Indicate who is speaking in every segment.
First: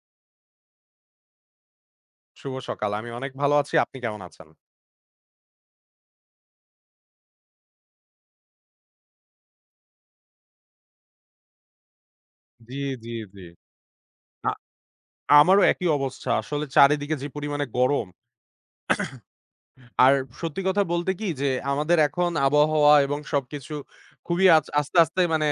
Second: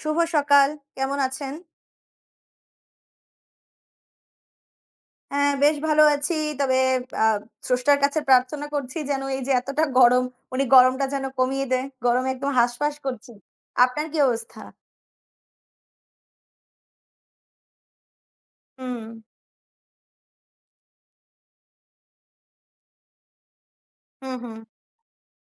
Speaker 1: শুভ সকাল। কেমন আছেন?
Speaker 2: শুভ সকাল। আমি অনেক ভালো আছি। আপনি কেমন আছেন?
Speaker 1: হ্যাঁ, বেশ ভালো আছি। তবে আ স্রষ্টার কাছে প্রার্থনা করছি যেন এই যে এতটা গরম, উনি গরমটা যেন কমিয়ে দেয়। গরমে একদম
Speaker 2: জি,
Speaker 1: হাঁসফাঁস
Speaker 2: জি,
Speaker 1: করছি।
Speaker 2: জি।
Speaker 1: আপনার কি
Speaker 2: আ
Speaker 1: অবস্থা?
Speaker 2: আমারও একই অবস্থা। আসলে চারিদিকে যে পরিমাণে গরম।
Speaker 1: হুম।
Speaker 2: আর সত্যি কথা বলতে কি যে আমাদের এখন আবহাওয়া এবং সবকিছু
Speaker 1: হু,
Speaker 2: খুবই
Speaker 1: হু।
Speaker 2: আস্তে, আস্তে মানে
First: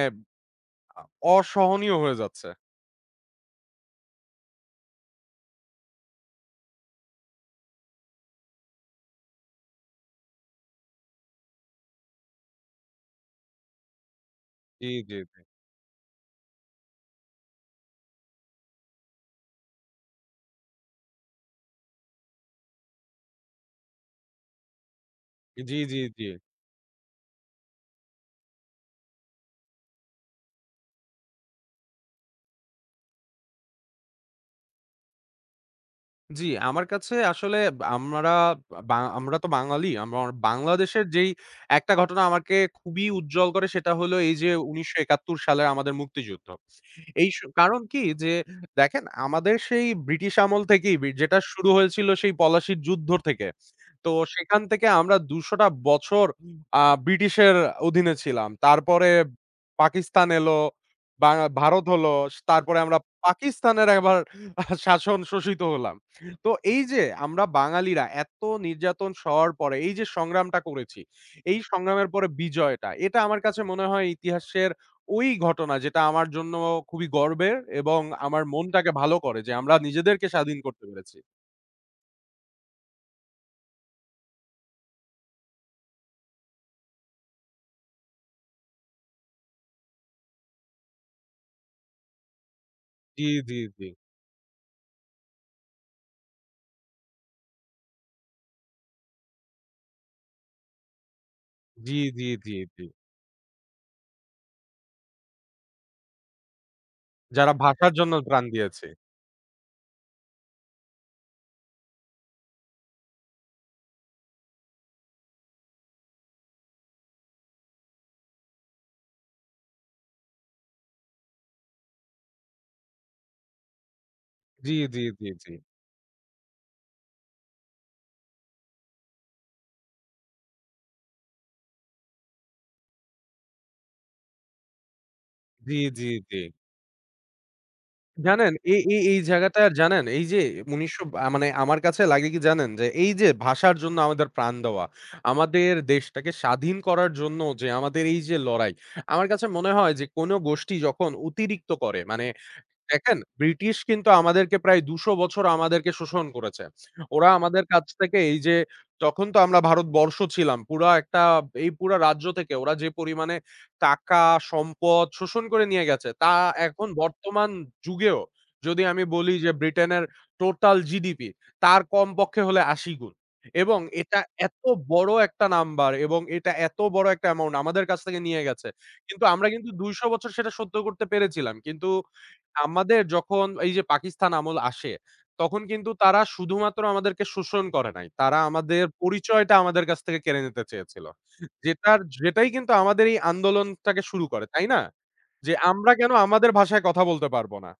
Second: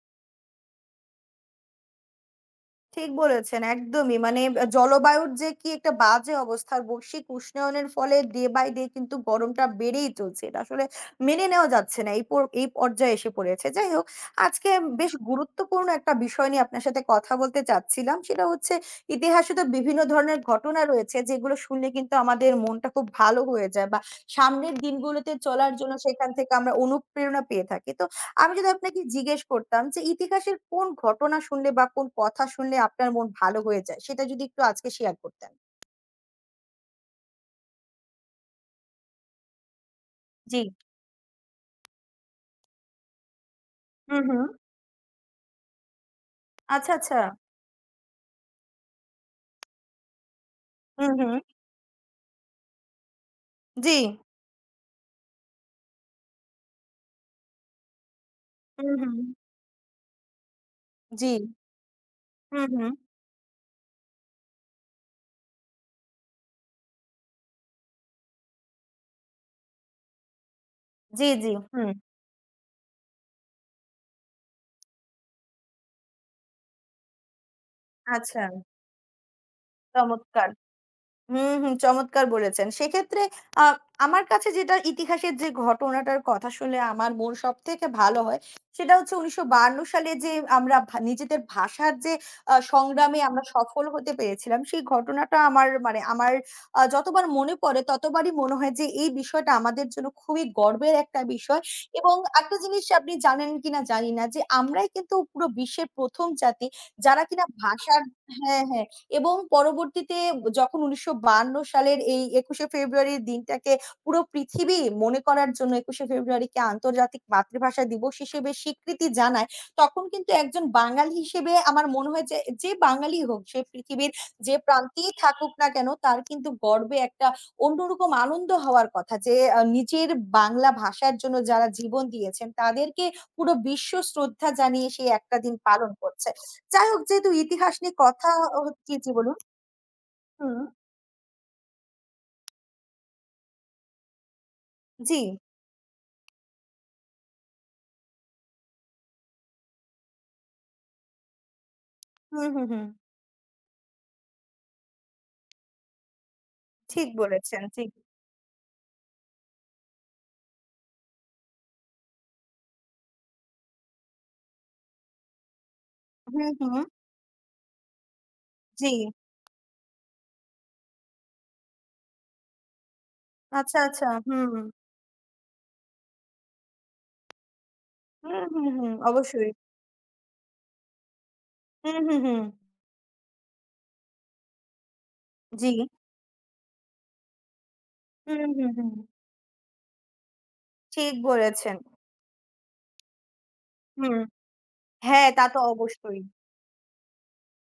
Speaker 2: আ অসহনীয় হয়ে যাচ্ছে।
Speaker 1: ঠিক বলেছেন একদমই। মানে জলবায়ুর যে কি একটা বাজে অবস্থা, বৈশ্বিক উষ্ণায়নের ফলে ডে বাই ডে কিন্তু গরমটা বেড়েই চলছে। এটা আসলে মেনে নেওয়া যাচ্ছে না। এই পর্যায়ে এসে পড়েছে। যাই হোক, আজকে
Speaker 2: জি,
Speaker 1: বেশ
Speaker 2: জি, জি।
Speaker 1: গুরুত্বপূর্ণ একটা বিষয় নিয়ে আপনার সাথে কথা বলতে চাচ্ছিলাম। সেটা হচ্ছে ইতিহাসে তো বিভিন্ন ধরনের ঘটনা রয়েছে যেগুলো শুনলে কিন্তু আমাদের মনটা খুব ভালো হয়ে যায় বা সামনের দিনগুলোতে চলার
Speaker 2: জি,
Speaker 1: জন্য
Speaker 2: জি, জি।
Speaker 1: সেখান থেকে আমরা অনুপ্রেরণা পেয়ে থাকি। তো আমি যদি আপনাকে জিজ্ঞেস করতাম যে ইতিহাসের কোন ঘটনা শুনলে বা কোন কথা শুনলে আপনার মন ভালো হয়ে যায়? সেটা যদি একটু আজকে শেয়ার করতেন।
Speaker 2: জি, আমার কাছে আসলে আমরা আমরা তো বাঙালি। আমার
Speaker 1: জি।
Speaker 2: বাংলাদেশের যেই একটা ঘটনা আমাকে খুবই উজ্জ্বল করে সেটা হলো
Speaker 1: হুম,
Speaker 2: এই
Speaker 1: হুম।
Speaker 2: যে ১৯৭১ সালের আমাদের মুক্তিযুদ্ধ।
Speaker 1: আচ্ছা, আচ্ছা।
Speaker 2: এই স কারণ কি যে দেখেন আমাদের সেই ব্রিটিশ আমল থেকেই
Speaker 1: হুম, হুম।
Speaker 2: যেটা শুরু হয়েছিল সেই পলাশির যুদ্ধ থেকে।
Speaker 1: জি।
Speaker 2: তো সেখান থেকে আমরা ২০০ টা বছর ব্রিটিশের অধীনে ছিলাম।
Speaker 1: হুম,
Speaker 2: তারপরে
Speaker 1: হুম।
Speaker 2: পাকিস্তান এলো,
Speaker 1: জি।
Speaker 2: বা ভারত হলো,
Speaker 1: হুম,
Speaker 2: তারপরে
Speaker 1: হুম।
Speaker 2: আমরা পাকিস্তানের আবার শাসন শোষিত হলাম। তো এই যে আমরা বাঙালিরা এত নির্যাতন সওয়ার পরে এই যে সংগ্রামটা করেছি,
Speaker 1: জি, জি।
Speaker 2: এই
Speaker 1: হুম।
Speaker 2: সংগ্রামের পরে বিজয়টা এটা আমার কাছে মনে হয় ইতিহাসের ওই ঘটনা যেটা আমার জন্য খুবই গর্বের এবং আমার
Speaker 1: আচ্ছা।
Speaker 2: মনটাকে ভালো করে যে আমরা নিজেদেরকে
Speaker 1: চমৎকার।
Speaker 2: স্বাধীন করতে পেরেছি।
Speaker 1: হুম, হুম। চমৎকার বলেছেন। সেক্ষেত্রে আ আমার কাছে যেটা ইতিহাসের যে ঘটনাটার কথা শুনলে আমার মন সবথেকে ভালো হয়, সেটা হচ্ছে ১৯৫২ সালে যে আমরা নিজেদের ভাষার যে সংগ্রামে
Speaker 2: জি,
Speaker 1: আমরা
Speaker 2: জি,
Speaker 1: সফল
Speaker 2: জি।
Speaker 1: হতে পেরেছিলাম, সেই ঘটনাটা আমার মানে আমার যতবার মনে পড়ে ততবারই মনে হয় যে এই বিষয়টা আমাদের জন্য খুবই গর্বের একটা বিষয়
Speaker 2: জি,
Speaker 1: এবং
Speaker 2: জি, জি,
Speaker 1: একটা
Speaker 2: জি।
Speaker 1: জিনিস আপনি জানেন কিনা জানি না যে আমরাই কিন্তু পুরো বিশ্বের ১ম জাতি যারা কিনা
Speaker 2: যারা ভাষার
Speaker 1: ভাষার।
Speaker 2: জন্য প্রাণ
Speaker 1: হ্যাঁ,
Speaker 2: দিয়েছে।
Speaker 1: হ্যাঁ। এবং পরবর্তীতে যখন ১৯৫২ সালের এই ২১শে ফেব্রুয়ারির দিনটাকে পুরো পৃথিবী মনে করার জন্য ২১শে ফেব্রুয়ারিকে আন্তর্জাতিক মাতৃভাষা দিবস হিসেবে স্বীকৃতি জানায়, তখন কিন্তু একজন বাঙালি হিসেবে আমার মনে হয় যে, যে বাঙালি হোক সে পৃথিবীর যে
Speaker 2: জি, জি,
Speaker 1: প্রান্তেই
Speaker 2: জি, জি।
Speaker 1: থাকুক না কেন তার কিন্তু গর্বে একটা অন্যরকম আনন্দ হওয়ার কথা যে, নিজের বাংলা ভাষার জন্য যারা জীবন দিয়েছেন তাদেরকে পুরো বিশ্ব শ্রদ্ধা জানিয়ে সেই একটা দিন
Speaker 2: জি,
Speaker 1: পালন
Speaker 2: জি,
Speaker 1: করছে।
Speaker 2: জি।
Speaker 1: যাই হোক যেহেতু ইতিহাস নিয়ে কথা।
Speaker 2: জানেন
Speaker 1: অ
Speaker 2: এই
Speaker 1: জি,
Speaker 2: এই
Speaker 1: জি
Speaker 2: এই
Speaker 1: বলুন।
Speaker 2: জায়গাটা জানেন এই যে
Speaker 1: হুম,
Speaker 2: ১৯০০ মানে আমার কাছে লাগে কি জানেন যে এই যে ভাষার জন্য আমাদের প্রাণ দেওয়া,
Speaker 1: জি।
Speaker 2: আমাদের দেশটাকে স্বাধীন করার জন্য যে আমাদের এই যে লড়াই, আমার কাছে মনে হয় যে কোন গোষ্ঠী যখন অতিরিক্ত করে মানে
Speaker 1: হুম, হুম, হুম।
Speaker 2: দেখেন, ব্রিটিশ কিন্তু আমাদেরকে প্রায় ২০০ বছর আমাদেরকে শোষণ করেছে।
Speaker 1: ঠিক
Speaker 2: ওরা
Speaker 1: বলেছেন,
Speaker 2: আমাদের কাছ
Speaker 1: ঠিক।
Speaker 2: থেকে এই যে তখন তো আমরা ভারতবর্ষ ছিলাম। পুরা একটা এই পুরা রাজ্য থেকে ওরা যে পরিমাণে টাকা, সম্পদ শোষণ করে নিয়ে গেছে, তা
Speaker 1: হুম, হুম।
Speaker 2: এখন বর্তমান যুগেও যদি
Speaker 1: জি।
Speaker 2: আমি বলি যে ব্রিটেনের টোটাল জিডিপি তার কমপক্ষে হলে ৮০ গুণ।
Speaker 1: আচ্ছা,
Speaker 2: এবং
Speaker 1: আচ্ছা।
Speaker 2: এটা
Speaker 1: হুম।
Speaker 2: এত বড় একটা নাম্বার এবং এটা এত বড় একটা অ্যামাউন্ট আমাদের কাছ থেকে নিয়ে
Speaker 1: হুম, হুম,
Speaker 2: গেছে।
Speaker 1: হুম।
Speaker 2: কিন্তু আমরা
Speaker 1: অবশ্যই।
Speaker 2: কিন্তু ২০০ বছর সেটা সহ্য করতে পেরেছিলাম। কিন্তু
Speaker 1: হুম, হুম, হুম।
Speaker 2: আমাদের যখন এই যে পাকিস্তান আমল আসে, তখন
Speaker 1: জি।
Speaker 2: কিন্তু তারা শুধুমাত্র আমাদেরকে শোষণ করে নাই। তারা
Speaker 1: হুম, হুম,
Speaker 2: আমাদের
Speaker 1: হুম।
Speaker 2: পরিচয়টা আমাদের কাছ থেকে কেড়ে নিতে চেয়েছিল।
Speaker 1: ঠিক বলেছেন।
Speaker 2: যেটার যেটাই কিন্তু আমাদের এই আন্দোলনটাকে
Speaker 1: হুম।
Speaker 2: শুরু করে, তাই না?
Speaker 1: হ্যাঁ, তা
Speaker 2: যে
Speaker 1: তো
Speaker 2: আমরা কেন
Speaker 1: অবশ্যই।
Speaker 2: আমাদের ভাষায় কথা বলতে পারব না?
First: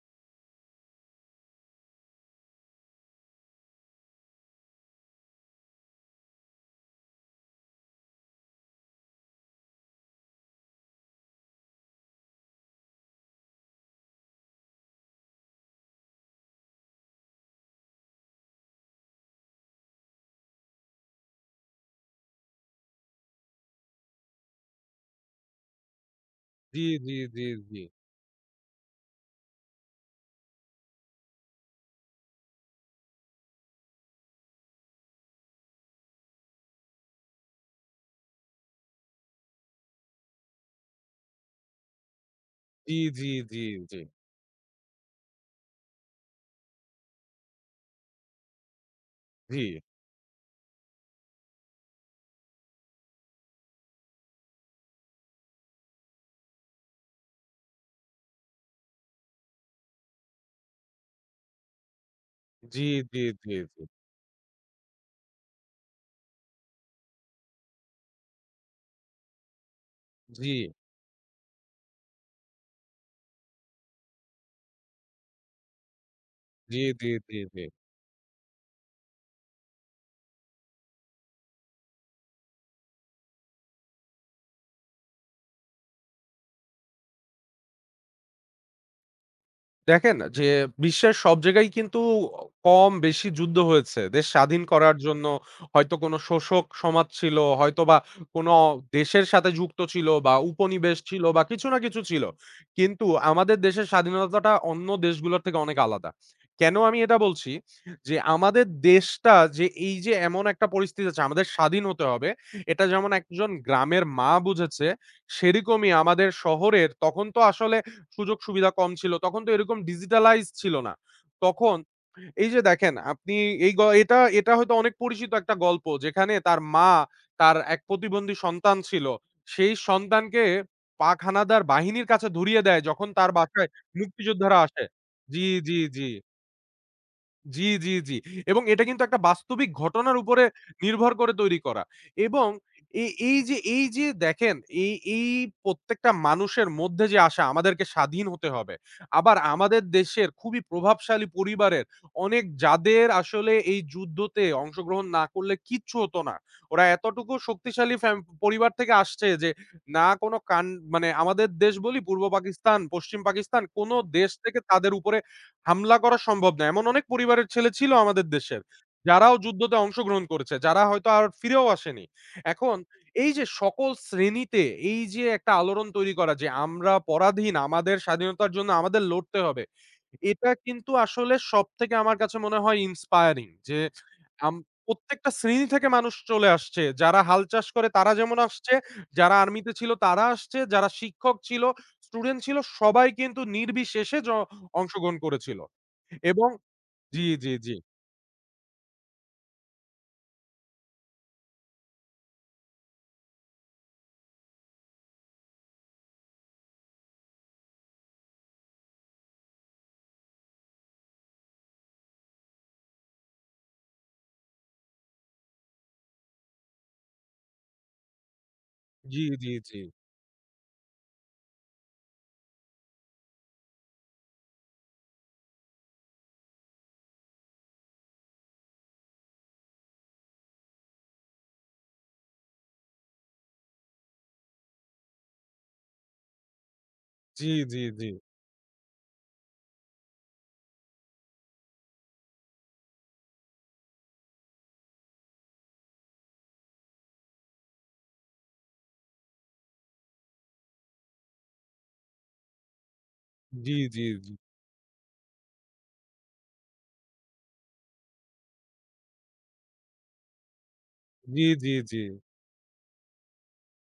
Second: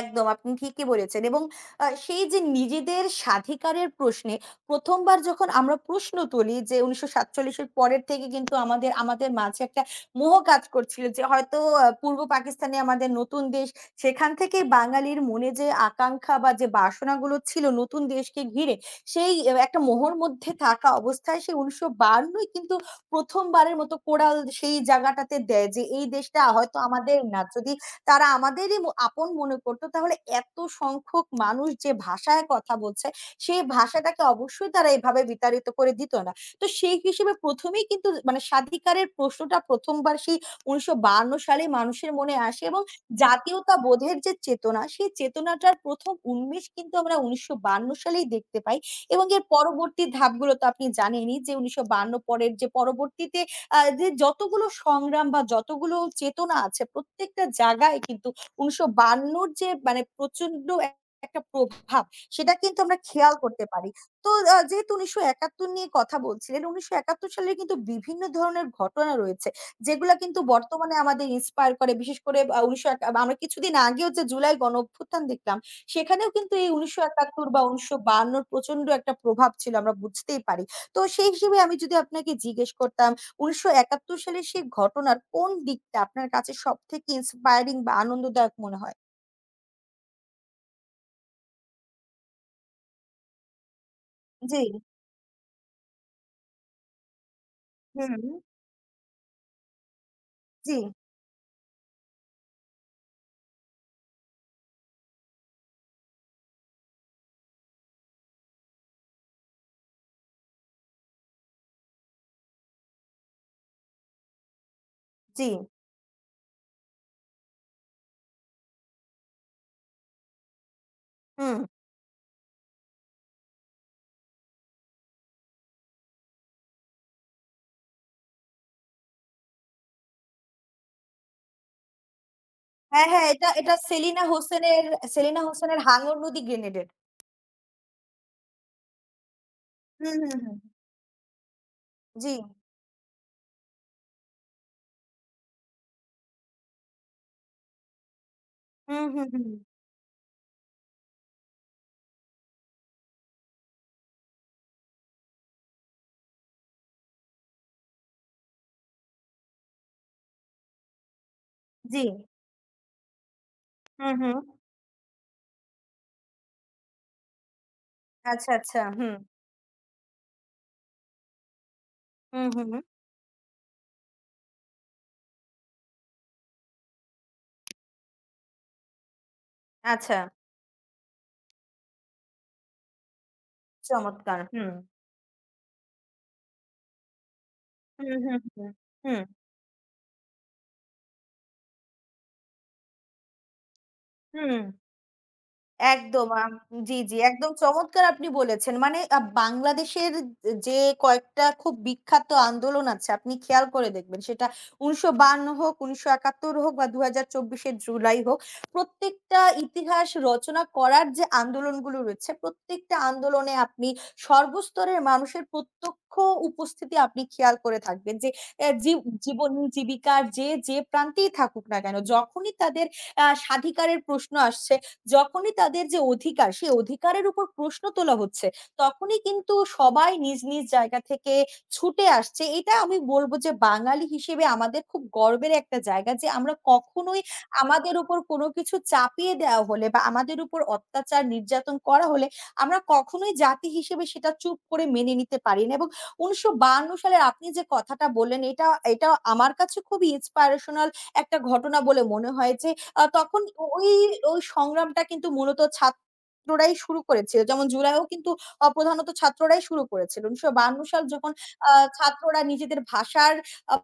Speaker 1: একদম আপনি ঠিকই বলেছেন এবং সেই যে নিজেদের স্বাধিকারের প্রশ্নে ১ম বার যখন আমরা প্রশ্ন তুলি যে ১৯৪৭ এর পরের থেকে কিন্তু আমাদের আমাদের মাঝে একটা মোহ কাজ করছিল যে হয়তো পূর্ব পাকিস্তানে আমাদের নতুন দেশ সেখান থেকে বাঙালির মনে যে আকাঙ্খা বা যে বাসনাগুলো ছিল নতুন দেশকে ঘিরে সেই একটা মোহর মধ্যে থাকা অবস্থায় সেই ১৯৫২ ই কিন্তু ১ম বারের মতো কোরাল সেই জায়গাটাতে দেয় যে এই দেশটা হয়তো
Speaker 2: জি, জি,
Speaker 1: আমাদের না।
Speaker 2: জি,
Speaker 1: যদি
Speaker 2: জি।
Speaker 1: তারা আমাদেরই আপন মনে করত। তাহলে এত সংখ্যক মানুষ যে ভাষায় কথা বলছে, সেই ভাষাটাকে অবশ্যই তারা এভাবে বিতাড়িত করে দিত না। তো সেই হিসেবে ১ম এই কিন্তু মানে স্বাধিকারের প্রশ্নটা ১ম বার সেই ১৯৫২ সালে মানুষের মনে আসে এবং
Speaker 2: জি, জি, জি,
Speaker 1: জাতীয়তা
Speaker 2: জি।
Speaker 1: বোধের যে চেতনা, সেই চেতনাটার ১ম উন্মেষ কিন্তু আমরা ১৯৫২ সালেই দেখতে পাই এবং এর
Speaker 2: জি,
Speaker 1: পরবর্তী ধাপগুলো তো আপনি জানেনই যে ১৯৫২ পরের যে পরবর্তীতে যে যতগুলো সংগ্রাম বা যতগুলো চেতনা আছে প্রত্যেকটা জায়গায় কিন্তু ১৯৫২র যে মানে প্রচন্ড একটা প্রভাব সেটা কিন্তু
Speaker 2: জি,
Speaker 1: আমরা
Speaker 2: জি,
Speaker 1: খেয়াল
Speaker 2: জি।
Speaker 1: করতে পারি। তো যেহেতু ১৯৭১ নিয়ে কথা বলছিলেন, ১৯৭১ সালে কিন্তু বিভিন্ন ধরনের ঘটনা রয়েছে। যেগুলা কিন্তু
Speaker 2: জি,
Speaker 1: বর্তমানে আমাদের ইন্সপায়ার করে। বিশেষ করে ১৯০১ আমরা কিছুদিন আগেও যে জুলাই গণঅভ্যুত্থান দেখলাম, সেখানেও কিন্তু এই
Speaker 2: জি, জি, জি।
Speaker 1: ১৯৭১
Speaker 2: জি
Speaker 1: বা ১৯৫২র প্রচন্ড একটা প্রভাব ছিল আমরা বুঝতেই পারি। তো সেই হিসেবে আমি যদি আপনাকে জিজ্ঞেস করতাম ১৯৭১ সালের সেই ঘটনার কোন দিকটা আপনার কাছে সবথেকে ইন্সপায়ারিং বা আনন্দদায়ক মনে হয়?
Speaker 2: দেখেন যে বিশ্বের সব জায়গায় কিন্তু কম বেশি যুদ্ধ হয়েছে। দেশ
Speaker 1: জি,
Speaker 2: স্বাধীন করার জন্য হয়তো কোনো শোষক সমাজ ছিল, হয়তোবা
Speaker 1: হুম,
Speaker 2: কোনো দেশের সাথে যুক্ত ছিল বা
Speaker 1: জি,
Speaker 2: উপনিবেশ ছিল বা কিছু না কিছু ছিল। কিন্তু আমাদের দেশের স্বাধীনতাটা অন্য দেশগুলোর থেকে অনেক আলাদা। কেন আমি এটা বলছি? যে আমাদের দেশটা যে এই যে এমন একটা পরিস্থিতি আছে আমাদের স্বাধীন হতে হবে। এটা যেমন একজন গ্রামের মা বুঝেছে,
Speaker 1: জি,
Speaker 2: সেরকমই আমাদের শহরের তখন তো আসলে সুযোগ সুবিধা কম ছিল। তখন তো এরকম ডিজিটালাইজ ছিল না।
Speaker 1: হুম।
Speaker 2: তখন এই যে দেখেন আপনি এই গ এটা এটা হয়তো অনেক পরিচিত একটা গল্প যেখানে তার মা তার এক প্রতিবন্ধী সন্তান ছিল। সেই সন্তানকে পাক হানাদার বাহিনীর কাছে ধরিয়ে দেয়
Speaker 1: হ্যাঁ,
Speaker 2: যখন
Speaker 1: হ্যাঁ,
Speaker 2: তার
Speaker 1: এটা
Speaker 2: বাসায়
Speaker 1: এটা সেলিনা
Speaker 2: মুক্তিযোদ্ধারা আসে।
Speaker 1: হোসেনের সেলিনা
Speaker 2: জি, জি,
Speaker 1: হোসেনের
Speaker 2: জি।
Speaker 1: 'হাঙর নদী গ্রেনেডেড'।
Speaker 2: জি, জি, জি। এবং এটা কিন্তু একটা বাস্তবিক
Speaker 1: হুম,
Speaker 2: ঘটনার
Speaker 1: হুম,
Speaker 2: উপরে
Speaker 1: হুম।
Speaker 2: নির্ভর করে তৈরি করা।
Speaker 1: জি,
Speaker 2: এবং এ এই যে দেখেন এই এই প্রত্যেকটা মানুষের মধ্যে যে আশা আমাদেরকে স্বাধীন হতে হবে।
Speaker 1: হুম, হুম,
Speaker 2: আবার
Speaker 1: হুম।
Speaker 2: আমাদের দেশের খুবই প্রভাবশালী পরিবারের অনেক যাদের আসলে এই যুদ্ধতে অংশগ্রহণ না করলে কিচ্ছু হতো না। ওরা এতটুকু শক্তিশালী পরিবার থেকে আসছে যে না কোনো কান মানে আমাদের দেশ বলি
Speaker 1: জি,
Speaker 2: পূর্ব পাকিস্তান, পশ্চিম পাকিস্তান কোনো
Speaker 1: হুম,
Speaker 2: দেশ
Speaker 1: হুম।
Speaker 2: থেকে তাদের উপরে হামলা করা সম্ভব না। এমন অনেক পরিবারের ছেলে ছিল আমাদের
Speaker 1: আচ্ছা,
Speaker 2: দেশের।
Speaker 1: আচ্ছা, হুম,
Speaker 2: যারাও যুদ্ধতে অংশগ্রহণ করেছে। যারা হয়তো আর ফিরেও আসেনি।
Speaker 1: হুম, হুম,
Speaker 2: এখন
Speaker 1: হুম।
Speaker 2: এই যে সকল শ্রেণীতে এই যে একটা আলোড়ন তৈরি করা যে আমরা পরাধীন, আমাদের স্বাধীনতার জন্য আমাদের লড়তে হবে।
Speaker 1: আচ্ছা,
Speaker 2: এটা কিন্তু আসলে সবথেকে আমার কাছে মনে হয় ইন্সপায়ারিং যে
Speaker 1: চমৎকার!
Speaker 2: আম
Speaker 1: হুম,
Speaker 2: প্রত্যেকটা শ্রেণী থেকে মানুষ চলে আসছে। যারা হাল চাষ করে
Speaker 1: হুম,
Speaker 2: তারা
Speaker 1: হুম,
Speaker 2: যেমন
Speaker 1: হুম,
Speaker 2: আসছে, যারা আর্মিতে ছিল তারা আসছে, যারা শিক্ষক ছিল, স্টুডেন্ট ছিল সবাই কিন্তু নির্বিশেষে
Speaker 1: হুম, হুম।
Speaker 2: অংশগ্রহণ করেছিল
Speaker 1: একদম
Speaker 2: এবং
Speaker 1: আম জি, জি,
Speaker 2: জি,
Speaker 1: একদম
Speaker 2: জি, জি,
Speaker 1: চমৎকার আপনি বলেছেন। মানে বাংলাদেশের যে কয়েকটা খুব বিখ্যাত আন্দোলন আছে আপনি খেয়াল করে দেখবেন সেটা ১৯৫২ হোক, ১৯৭১ হোক বা ২০২৪ এর জুলাই হোক। প্রত্যেকটা ইতিহাস রচনা করার যে আন্দোলনগুলো রয়েছে প্রত্যেকটা আন্দোলনে আপনি সর্বস্তরের মানুষের প্রত্যক্ষ উপস্থিতি আপনি খেয়াল করে থাকবেন যে এ জীব
Speaker 2: জি,
Speaker 1: জীবন
Speaker 2: জি, জি,
Speaker 1: জীবিকার যে, যে প্রান্তেই থাকুক না কেন যখনই তাদের স্বাধিকারের প্রশ্ন আসছে যখনই তাদের যে অধিকার সেই অধিকারের উপর প্রশ্ন তোলা হচ্ছে তখনই কিন্তু সবাই নিজ নিজ জায়গা থেকে ছুটে আসছে। এটা আমি বলব যে বাঙালি হিসেবে আমাদের খুব গর্বের একটা জায়গা যে আমরা কখনোই
Speaker 2: জি, জি,
Speaker 1: আমাদের
Speaker 2: জি,
Speaker 1: উপর কোনো কিছু চাপিয়ে দেওয়া হলে বা আমাদের উপর অত্যাচার নির্যাতন করা হলে আমরা কখনোই জাতি হিসেবে সেটা চুপ করে মেনে নিতে পারি না এবং ১৯৫২ সালের আপনি যে কথাটা বললেন এটা এটা আমার কাছে খুবই inspirational একটা ঘটনা বলে মনে হয় যে তখন ও
Speaker 2: জি,
Speaker 1: ওই
Speaker 2: জি, জি,
Speaker 1: ওই সংগ্রামটা কিন্তু মূলত ছাত্ররাই শুরু করেছিল। যেমন জুলাইও কিন্তু প্রধানত ছাত্ররাই শুরু করেছিল। ১৯৫২ সাল যখন
Speaker 2: জি,
Speaker 1: আ
Speaker 2: জি,
Speaker 1: ছাত্ররা নিজেদের ভাষার আ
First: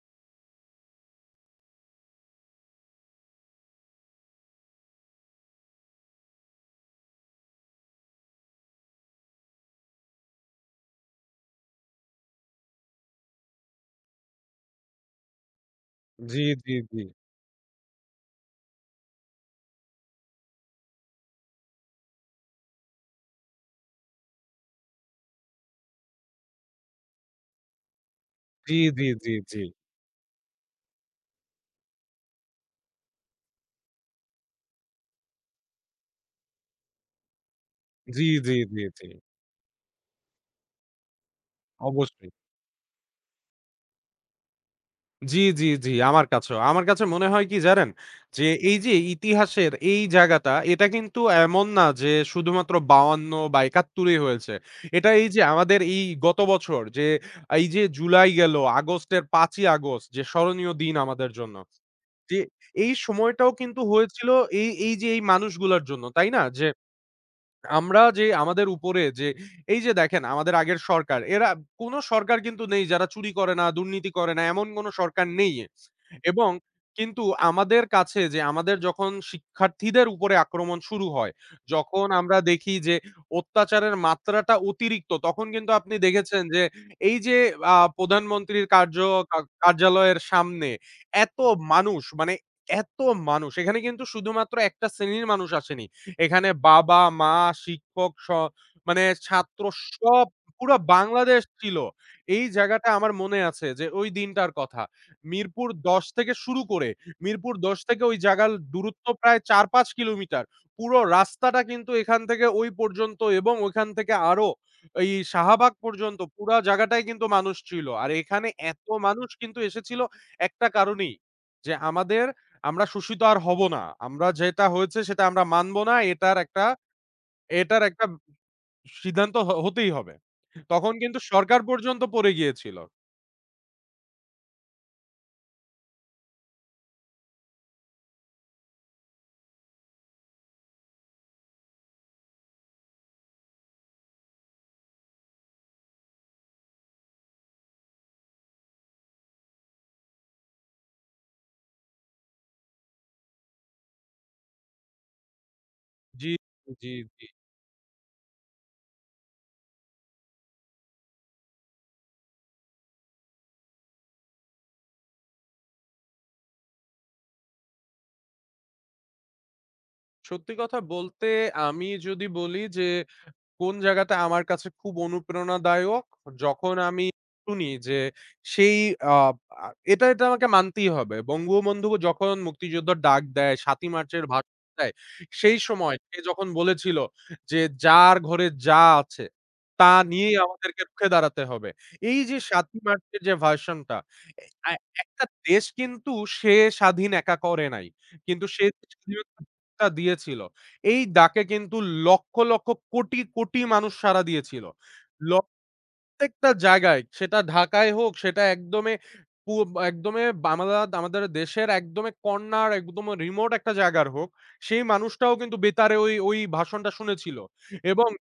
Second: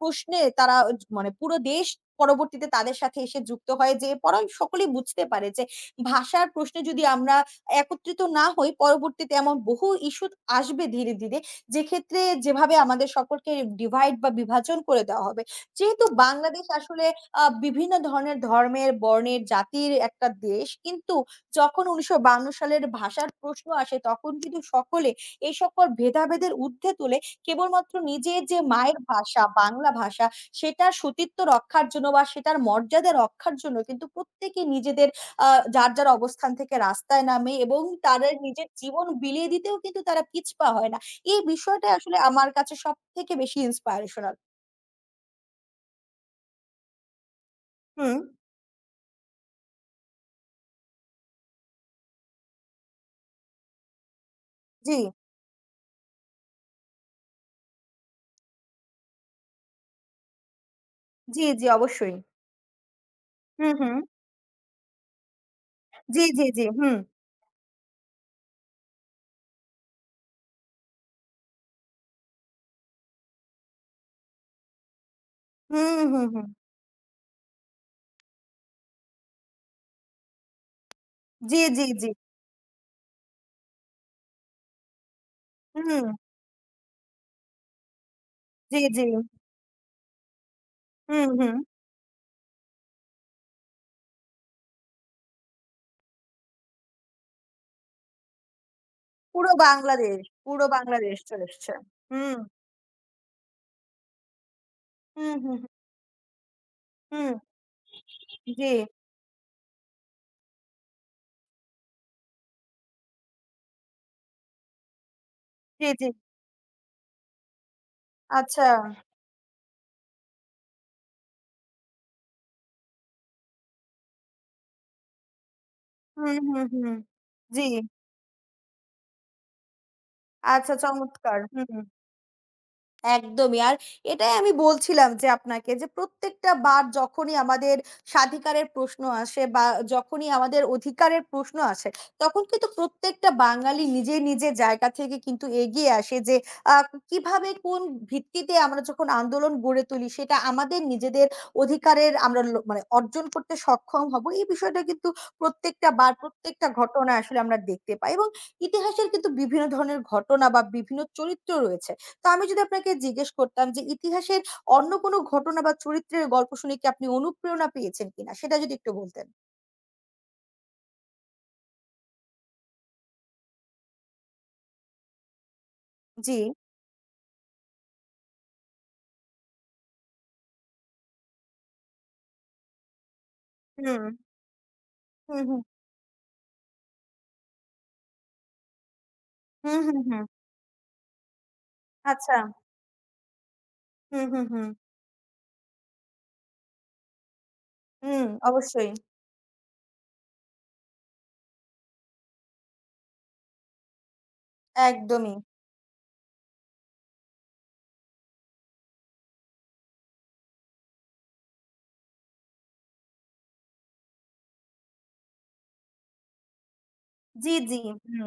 Speaker 1: প্রশ্নে তারা মানে পুরো দেশ পরবর্তীতে তাদের সাথে এসে যুক্ত হয় যে সকলেই বুঝতে পারে যে ভাষার প্রশ্নে যদি আমরা একত্রিত না হই পরবর্তীতে এমন বহু ইস্যু আসবে ধীরে, ধীরে। যেক্ষেত্রে যেভাবে আমাদের সকলকে ডিভাইড বা বিভাজন করে দেওয়া হবে যেহেতু
Speaker 2: জি,
Speaker 1: বাংলাদেশ
Speaker 2: জি,
Speaker 1: আসলে বিভিন্ন ধরনের ধর্মের, বর্ণের, জাতির একটা দেশ। কিন্তু যখন ১৯৫২ সালের ভাষার প্রশ্ন আসে তখন কিন্তু সকলে এই সকল ভেদাভেদের ঊর্ধ্বে তুলে কেবলমাত্র নিজের যে
Speaker 2: জি,
Speaker 1: মায়ের
Speaker 2: জি, জি,
Speaker 1: ভাষা,
Speaker 2: জি,
Speaker 1: বাংলা ভাষা সেটার সতীত্ব রক্ষার জন্য বা সেটার মর্যাদা রক্ষার জন্য কিন্তু প্রত্যেকে নিজেদের আ যার, যার অবস্থান থেকে রাস্তায় নামে এবং
Speaker 2: জি, জি,
Speaker 1: তাদের
Speaker 2: জি,
Speaker 1: নিজের
Speaker 2: জি, জি, জি,
Speaker 1: জীবন বিলিয়ে দিতেও কিন্তু তারা পিছপা হয় না। এই বিষয়টা আসলে
Speaker 2: অবশ্যই।
Speaker 1: আমার কাছে সবথেকে বেশি ইন্সপায়ারেশনাল।
Speaker 2: জি, জি, জি। আমার কাছেও। আমার কাছে মনে হয় কি জানেন?
Speaker 1: হুম।
Speaker 2: যে এই যে ইতিহাসের এই জায়গাটা এটা কিন্তু এমন না যে শুধুমাত্র ৫২ বা ৭১ ই হয়েছে।
Speaker 1: জি।
Speaker 2: এটা এই যে আমাদের এই গত বছর যে এই যে জুলাই গেল, আগস্টের ৫ ই আগস্ট যে স্মরণীয় দিন আমাদের
Speaker 1: জি,
Speaker 2: জন্য।
Speaker 1: জি অবশ্যই।
Speaker 2: যে এই সময়টাও
Speaker 1: হুম,
Speaker 2: কিন্তু
Speaker 1: হুম।
Speaker 2: হয়েছিল এই এই যে এই মানুষগুলার জন্য,
Speaker 1: জি,
Speaker 2: তাই না?
Speaker 1: জি, জি।
Speaker 2: যে
Speaker 1: হুম।
Speaker 2: আমরা যে আমাদের উপরে যে এই যে দেখেন আমাদের আগের সরকার এরা কোন সরকার কিন্তু নেই যারা চুরি করে না, দুর্নীতি করে না এমন কোন সরকার নেই।
Speaker 1: হুম, হুম, হুম।
Speaker 2: এবং কিন্তু আমাদের কাছে যে আমাদের যখন শিক্ষার্থীদের উপরে আক্রমণ শুরু হয়,
Speaker 1: জি, জি,
Speaker 2: যখন
Speaker 1: জি।
Speaker 2: আমরা দেখি যে অত্যাচারের মাত্রাটা অতিরিক্ত তখন কিন্তু আপনি
Speaker 1: হুম।
Speaker 2: দেখেছেন যে এই যে প্রধানমন্ত্রীর
Speaker 1: জি,
Speaker 2: কার্য
Speaker 1: জি।
Speaker 2: কা কার্যালয়ের সামনে
Speaker 1: হুম,
Speaker 2: এত
Speaker 1: হুম।
Speaker 2: মানুষ মানে এত মানুষ এখানে কিন্তু শুধুমাত্র একটা শ্রেণীর মানুষ আসেনি। এখানে বাবা, মা, শিক্ষক স মানে
Speaker 1: পুরো
Speaker 2: ছাত্র
Speaker 1: বাংলাদেশ,
Speaker 2: সব
Speaker 1: পুরো
Speaker 2: পুরা
Speaker 1: বাংলাদেশ
Speaker 2: বাংলাদেশ
Speaker 1: চলে এসছে।
Speaker 2: ছিল।
Speaker 1: হুম।
Speaker 2: এই জায়গাটা আমার মনে আছে যে ওই দিনটার কথা।
Speaker 1: হুম, হুম,
Speaker 2: মিরপুর ১০ থেকে শুরু করে
Speaker 1: হুম।
Speaker 2: মিরপুর ১০ থেকে ওই জায়গার
Speaker 1: জি, জি,
Speaker 2: দূরত্ব প্রায় ৪-৫ কিলোমিটার। পুরো রাস্তাটা কিন্তু এখান থেকে ওই পর্যন্ত এবং ওইখান থেকে আরো এই শাহবাগ
Speaker 1: জি।
Speaker 2: পর্যন্ত পুরা জায়গাটাই কিন্তু মানুষ ছিল। আর এখানে
Speaker 1: আচ্ছা।
Speaker 2: এত মানুষ কিন্তু এসেছিল একটা কারণেই যে আমাদের আমরা শোষিত আর হব না। আমরা যেটা হয়েছে সেটা আমরা মানব না। এটার
Speaker 1: হুম, হুম,
Speaker 2: একটা
Speaker 1: হুম। জি।
Speaker 2: এটার একটা সিদ্ধান্ত হতেই হবে।
Speaker 1: আচ্ছা
Speaker 2: তখন কিন্তু
Speaker 1: চমৎকার।
Speaker 2: সরকার
Speaker 1: হুম।
Speaker 2: পর্যন্ত পড়ে গিয়েছিল।
Speaker 1: একদমই। আর এটাই আমি বলছিলাম যে আপনাকে যে প্রত্যেকটা বার যখনই আমাদের স্বাধিকারের প্রশ্ন আসে বা যখনই আমাদের অধিকারের প্রশ্ন আসে, তখন কিন্তু প্রত্যেকটা বাঙালি নিজের, নিজের জায়গা থেকে কিন্তু এগিয়ে আসে যে আ কিভাবে কোন ভিত্তিতে আমরা যখন আন্দোলন গড়ে তুলি সেটা আমাদের নিজেদের অধিকারের আমরা মানে অর্জন করতে সক্ষম হবো। এই বিষয়টা কিন্তু প্রত্যেকটা বার
Speaker 2: জি,
Speaker 1: প্রত্যেকটা
Speaker 2: জি,
Speaker 1: ঘটনা
Speaker 2: জি।
Speaker 1: আসলে আমরা দেখতে পাই এবং ইতিহাসের কিন্তু বিভিন্ন ধরনের ঘটনা বা বিভিন্ন চরিত্র রয়েছে। তো আমি যদি আপনাকে জিজ্ঞেস করতাম যে ইতিহাসের অন্য কোনো ঘটনা বা চরিত্রের গল্প শুনে কি আপনি অনুপ্রেরণা পেয়েছেন কিনা? সেটা যদি একটু বলতেন।
Speaker 2: সত্যি কথা বলতে আমি যদি বলি যে কোন জায়গাতে আমার কাছে খুব অনুপ্রেরণাদায়ক
Speaker 1: জি।
Speaker 2: যখন আমি শুনি যে সেই আ আ এটা আমাকে মানতেই হবে। বঙ্গবন্ধু যখন মুক্তিযুদ্ধের ডাক দেয়, ৭ই
Speaker 1: হুম।
Speaker 2: মার্চের ভাষণ দেয়,
Speaker 1: হুম,
Speaker 2: সেই
Speaker 1: হুম।
Speaker 2: সময় সে যখন বলেছিল যে, "যার ঘরে যা আছে
Speaker 1: হুম,
Speaker 2: তা
Speaker 1: হুম, হুম।
Speaker 2: নিয়েই আমাদেরকে রুখে দাঁড়াতে হবে।" এই যে
Speaker 1: আচ্ছা।
Speaker 2: ৭ই মার্চের যে ভাষণটা,
Speaker 1: হুম,
Speaker 2: এ
Speaker 1: হুম, হুম।
Speaker 2: আ একটা দেশ কিন্তু সে স্বাধীন একা করে নাই।
Speaker 1: হুম,
Speaker 2: কিন্তু সে
Speaker 1: অবশ্যই।
Speaker 2: স্বাধীনতা দিয়েছিল। এই ডাকে কিন্তু লক্ষ, লক্ষ কোটি, কোটি মানুষ সাড়া দিয়েছিল। ল
Speaker 1: একদমই।
Speaker 2: প্রত্যেকটা জায়গায়, সেটা ঢাকায় হোক, সেটা পু একদমে আমারা আমাদের আমাদের দেশের একদমে কর্নার, একদম রিমোট একটা জায়গার হোক, সেই মানুষটাও কিন্তু বেতারে ওই, ওই ভাষণটা শুনেছিল
Speaker 1: জি, জি।
Speaker 2: এবং
Speaker 1: হুম।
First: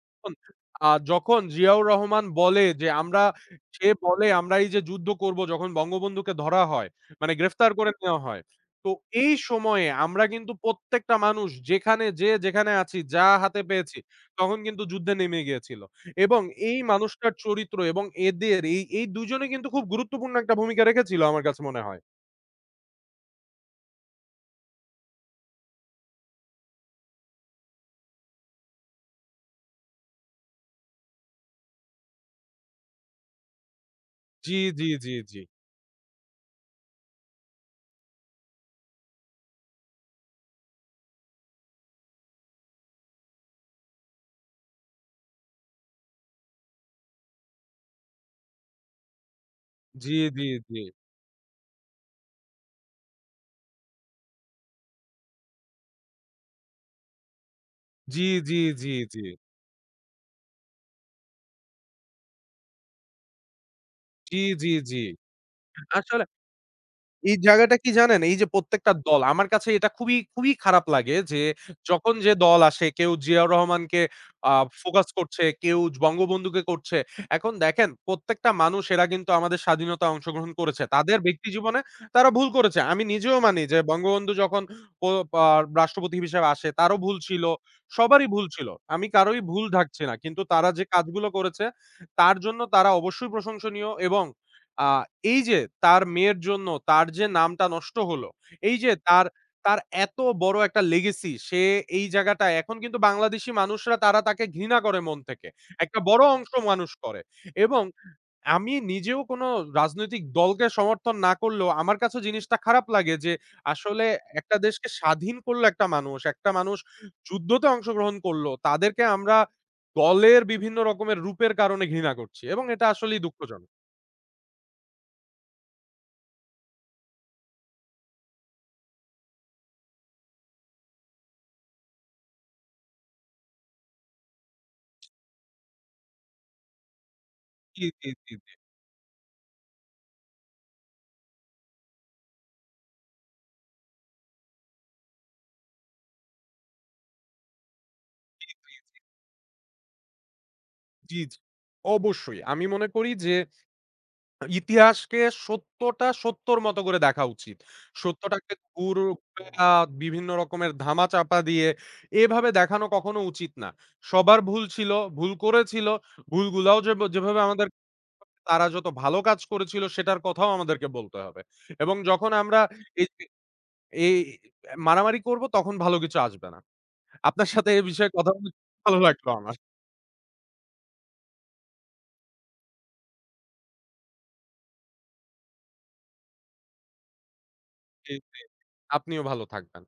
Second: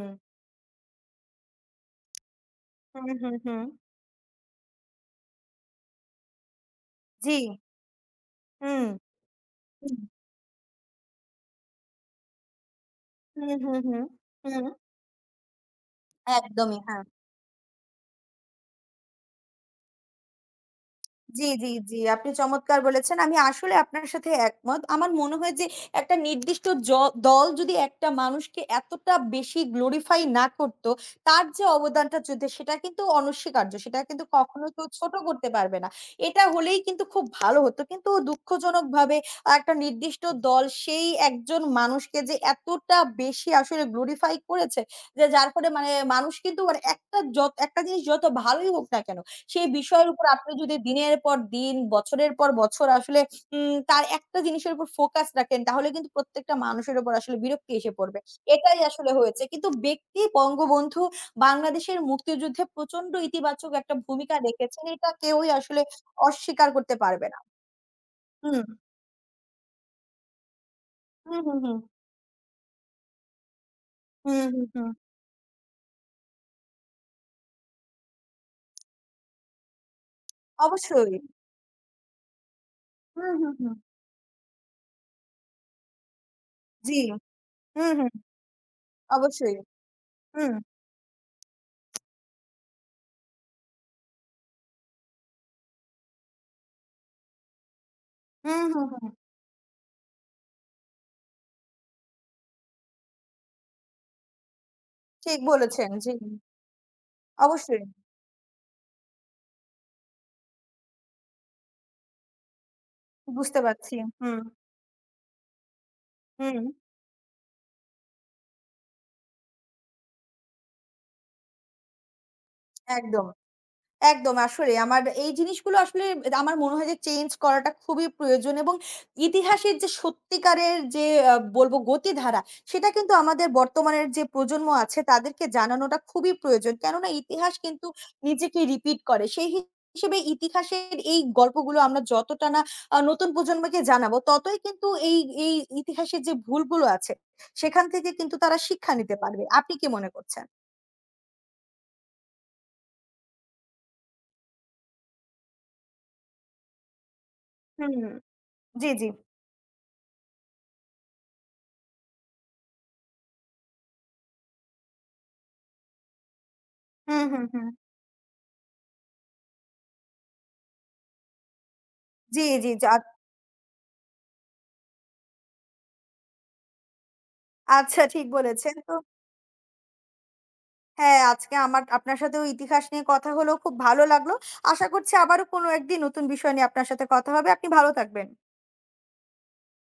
Speaker 2: যখন জিয়াউর রহমান বলে যে,
Speaker 1: হুম, হুম, হুম।
Speaker 2: "আমরা এই যে যুদ্ধ করব" যখন বঙ্গবন্ধুকে ধরা হয়, মানে
Speaker 1: জি।
Speaker 2: গ্রেফতার করে নেওয়া হয়।
Speaker 1: হুম।
Speaker 2: তো এই সময়ে আমরা কিন্তু প্রত্যেকটা মানুষ যেখানে যেখানে আছি, যা
Speaker 1: হুম, হুম,
Speaker 2: হাতে
Speaker 1: হুম,
Speaker 2: পেয়েছি,
Speaker 1: হুম।
Speaker 2: তখন
Speaker 1: হুম।
Speaker 2: কিন্তু যুদ্ধে নেমে গিয়েছিল। এবং এই
Speaker 1: একদমই, হ্যাঁ।
Speaker 2: মানুষটার চরিত্র এবং এদের এই, এই দুজনে কিন্তু খুব গুরুত্বপূর্ণ একটা ভূমিকা রেখেছিল আমার
Speaker 1: জি,
Speaker 2: কাছে
Speaker 1: জি,
Speaker 2: মনে
Speaker 1: জি।
Speaker 2: হয়।
Speaker 1: আপনি চমৎকার বলেছেন। আমি আসলে আপনার সাথে একমত। আমার মনে হয় যে একটা নির্দিষ্ট দল যদি একটা মানুষকে এতটা বেশি glorify না করত, তার যে অবদানটা যুদ্ধে সেটা কিন্তু অনস্বীকার্য। সেটা কিন্তু
Speaker 2: জি,
Speaker 1: কখনো কেউ
Speaker 2: জি, জি,
Speaker 1: ছোট
Speaker 2: জি।
Speaker 1: করতে পারবে না। এটা হলেই কিন্তু খুব ভালো হতো। কিন্তু দুঃখজনকভাবে একটা নির্দিষ্ট দল সেই একজন মানুষকে যে এতটা বেশি আসলে glorify করেছে যে যার ফলে মানে মানুষ কিন্তু মানে একটা যত একটা জিনিস যত ভালোই হোক না কেন সেই বিষয়ের
Speaker 2: জি,
Speaker 1: উপর
Speaker 2: জি,
Speaker 1: আপনি যদি
Speaker 2: জি।
Speaker 1: দিনের পর দিন, বছরের পর বছর আসলে তার একটা জিনিসের উপর ফোকাস রাখেন তাহলে কিন্তু প্রত্যেকটা মানুষের উপর আসলে বিরক্তি এসে পড়বে।
Speaker 2: জি, জি,
Speaker 1: এটাই
Speaker 2: জি,
Speaker 1: আসলে
Speaker 2: জি।
Speaker 1: হয়েছে। কিন্তু ব্যক্তি বঙ্গবন্ধু বাংলাদেশের মুক্তিযুদ্ধে প্রচন্ড ইতিবাচক একটা ভূমিকা
Speaker 2: জি, জি,
Speaker 1: রেখেছেন।
Speaker 2: জি।
Speaker 1: এটা কেউই আসলে
Speaker 2: আসলে
Speaker 1: অস্বীকার করতে পারবে
Speaker 2: এই
Speaker 1: না।
Speaker 2: জায়গাটা কি জানেন? এই যে
Speaker 1: হুম,
Speaker 2: প্রত্যেকটা দল আমার কাছে এটা খুবই, খুবই খারাপ লাগে
Speaker 1: হুম,
Speaker 2: যে
Speaker 1: হুম, হুম,
Speaker 2: যখন যে দল আসে কেউ জিয়াউর রহমানকে
Speaker 1: হুম,
Speaker 2: আ
Speaker 1: হুম, হুম।
Speaker 2: ফোকাস করছে, কেউ বঙ্গবন্ধুকে করছে। এখন দেখেন প্রত্যেকটা মানুষ এরা কিন্তু আমাদের স্বাধীনতায় অংশগ্রহণ করেছে।
Speaker 1: অবশ্যই।
Speaker 2: তাদের ব্যক্তি জীবনে তারা ভুল করেছে। আমি
Speaker 1: হুম,
Speaker 2: নিজেও
Speaker 1: হুম,
Speaker 2: মানি
Speaker 1: হুম।
Speaker 2: যে বঙ্গবন্ধু যখন প আ রাষ্ট্রপতি হিসেবে আসে
Speaker 1: জি।
Speaker 2: তারও ভুল ছিল।
Speaker 1: হুম, হুম।
Speaker 2: সবারই ভুল ছিল। আমি কারোই
Speaker 1: অবশ্যই।
Speaker 2: ভুল ঢাকছি না। কিন্তু
Speaker 1: হুম,
Speaker 2: তারা যে কাজগুলো করেছে তার জন্য তারা অবশ্যই প্রশংসনীয় এবং আ এই যে তার মেয়ের জন্য তার যে নামটা নষ্ট হলো,
Speaker 1: হুম,
Speaker 2: এই
Speaker 1: হুম,
Speaker 2: যে
Speaker 1: হুম।
Speaker 2: তার এত বড় একটা legacy সে এই জায়গাটায় এখন কিন্তু বাংলাদেশী মানুষরা তারা তাকে ঘৃণা করে মন
Speaker 1: ঠিক
Speaker 2: থেকে।
Speaker 1: বলেছেন।
Speaker 2: একটা
Speaker 1: জি,
Speaker 2: বড় অংশ মানুষ করে এবং
Speaker 1: অবশ্যই।
Speaker 2: আমি নিজেও কোনো রাজনৈতিক দলকে সমর্থন না করলেও আমার কাছে জিনিসটা খারাপ লাগে যে
Speaker 1: বুঝতে পারছি।
Speaker 2: আসলে
Speaker 1: হুম,
Speaker 2: একটা দেশকে স্বাধীন করলো একটা মানুষ, একটা
Speaker 1: হুম।
Speaker 2: মানুষ যুদ্ধতে অংশগ্রহণ করলো। তাদেরকে আমরা দলের বিভিন্ন রকমের রূপের কারণে ঘৃণা করছি এবং এটা আসলেই
Speaker 1: একদম,
Speaker 2: দুঃখজনক।
Speaker 1: একদম। আসলে আমার এই জিনিসগুলো আসলে আমার মনে হয় যে চেঞ্জ করাটা খুবই প্রয়োজন এবং ইতিহাসের যে সত্যিকারের যে বলবো গতিধারা সেটা কিন্তু আমাদের বর্তমানের যে প্রজন্ম আছে তাদেরকে জানানোটা খুবই প্রয়োজন। কেননা ইতিহাস
Speaker 2: জি,
Speaker 1: কিন্তু
Speaker 2: জি, জি।
Speaker 1: নিজেকে রিপিট করে। সেই হিসেবে ইতিহাসের এই গল্পগুলো আমরা যতটা না নতুন প্রজন্মকে জানাবো ততই কিন্তু এই ইতিহাসের যে ভুলগুলো আছে সেখান থেকে কিন্তু তারা শিক্ষা নিতে পারবে। আপনি কি মনে করছেন?
Speaker 2: জি, জি। অবশ্যই। আমি মনে করি যে ইতিহাসকে সত্যটা সত্যর মতো করে দেখা উচিত।
Speaker 1: হুম,
Speaker 2: সত্যটাকে
Speaker 1: জি,
Speaker 2: ঘুর
Speaker 1: জি।
Speaker 2: আ বিভিন্ন রকমের ধামাচাপা দিয়ে এভাবে দেখানো কখনো উচিত না। সবার ভুল ছিল, ভুল করেছিল। ভুলগুলাও যেভ
Speaker 1: হুম,
Speaker 2: যেভাবে
Speaker 1: হুম,
Speaker 2: আমাদের
Speaker 1: হুম।
Speaker 2: তারা যত ভালো কাজ করেছিল সেটার কথাও আমাদেরকে বলতে হবে। এবং যখন
Speaker 1: জি,
Speaker 2: আমরা
Speaker 1: জি, জি।
Speaker 2: এই যে এই মারামারি করব তখন ভালো কিছু আসবে না। আপনার সাথে এ
Speaker 1: আচ্ছা
Speaker 2: বিষয়ে
Speaker 1: ঠিক
Speaker 2: কথা বলে
Speaker 1: বলেছেন। তো
Speaker 2: ভালো লাগলো আমার।
Speaker 1: হ্যাঁ, আজকে আমার আপনার সাথেও ইতিহাস নিয়ে কথা হলো। খুব ভালো লাগলো। আশা করছি আবারও কোনো একদিন নতুন বিষয় নিয়ে আপনার সাথে কথা হবে। আপনি ভালো
Speaker 2: জি,
Speaker 1: থাকবেন।
Speaker 2: জি। আপনিও ভালো থাকবেন।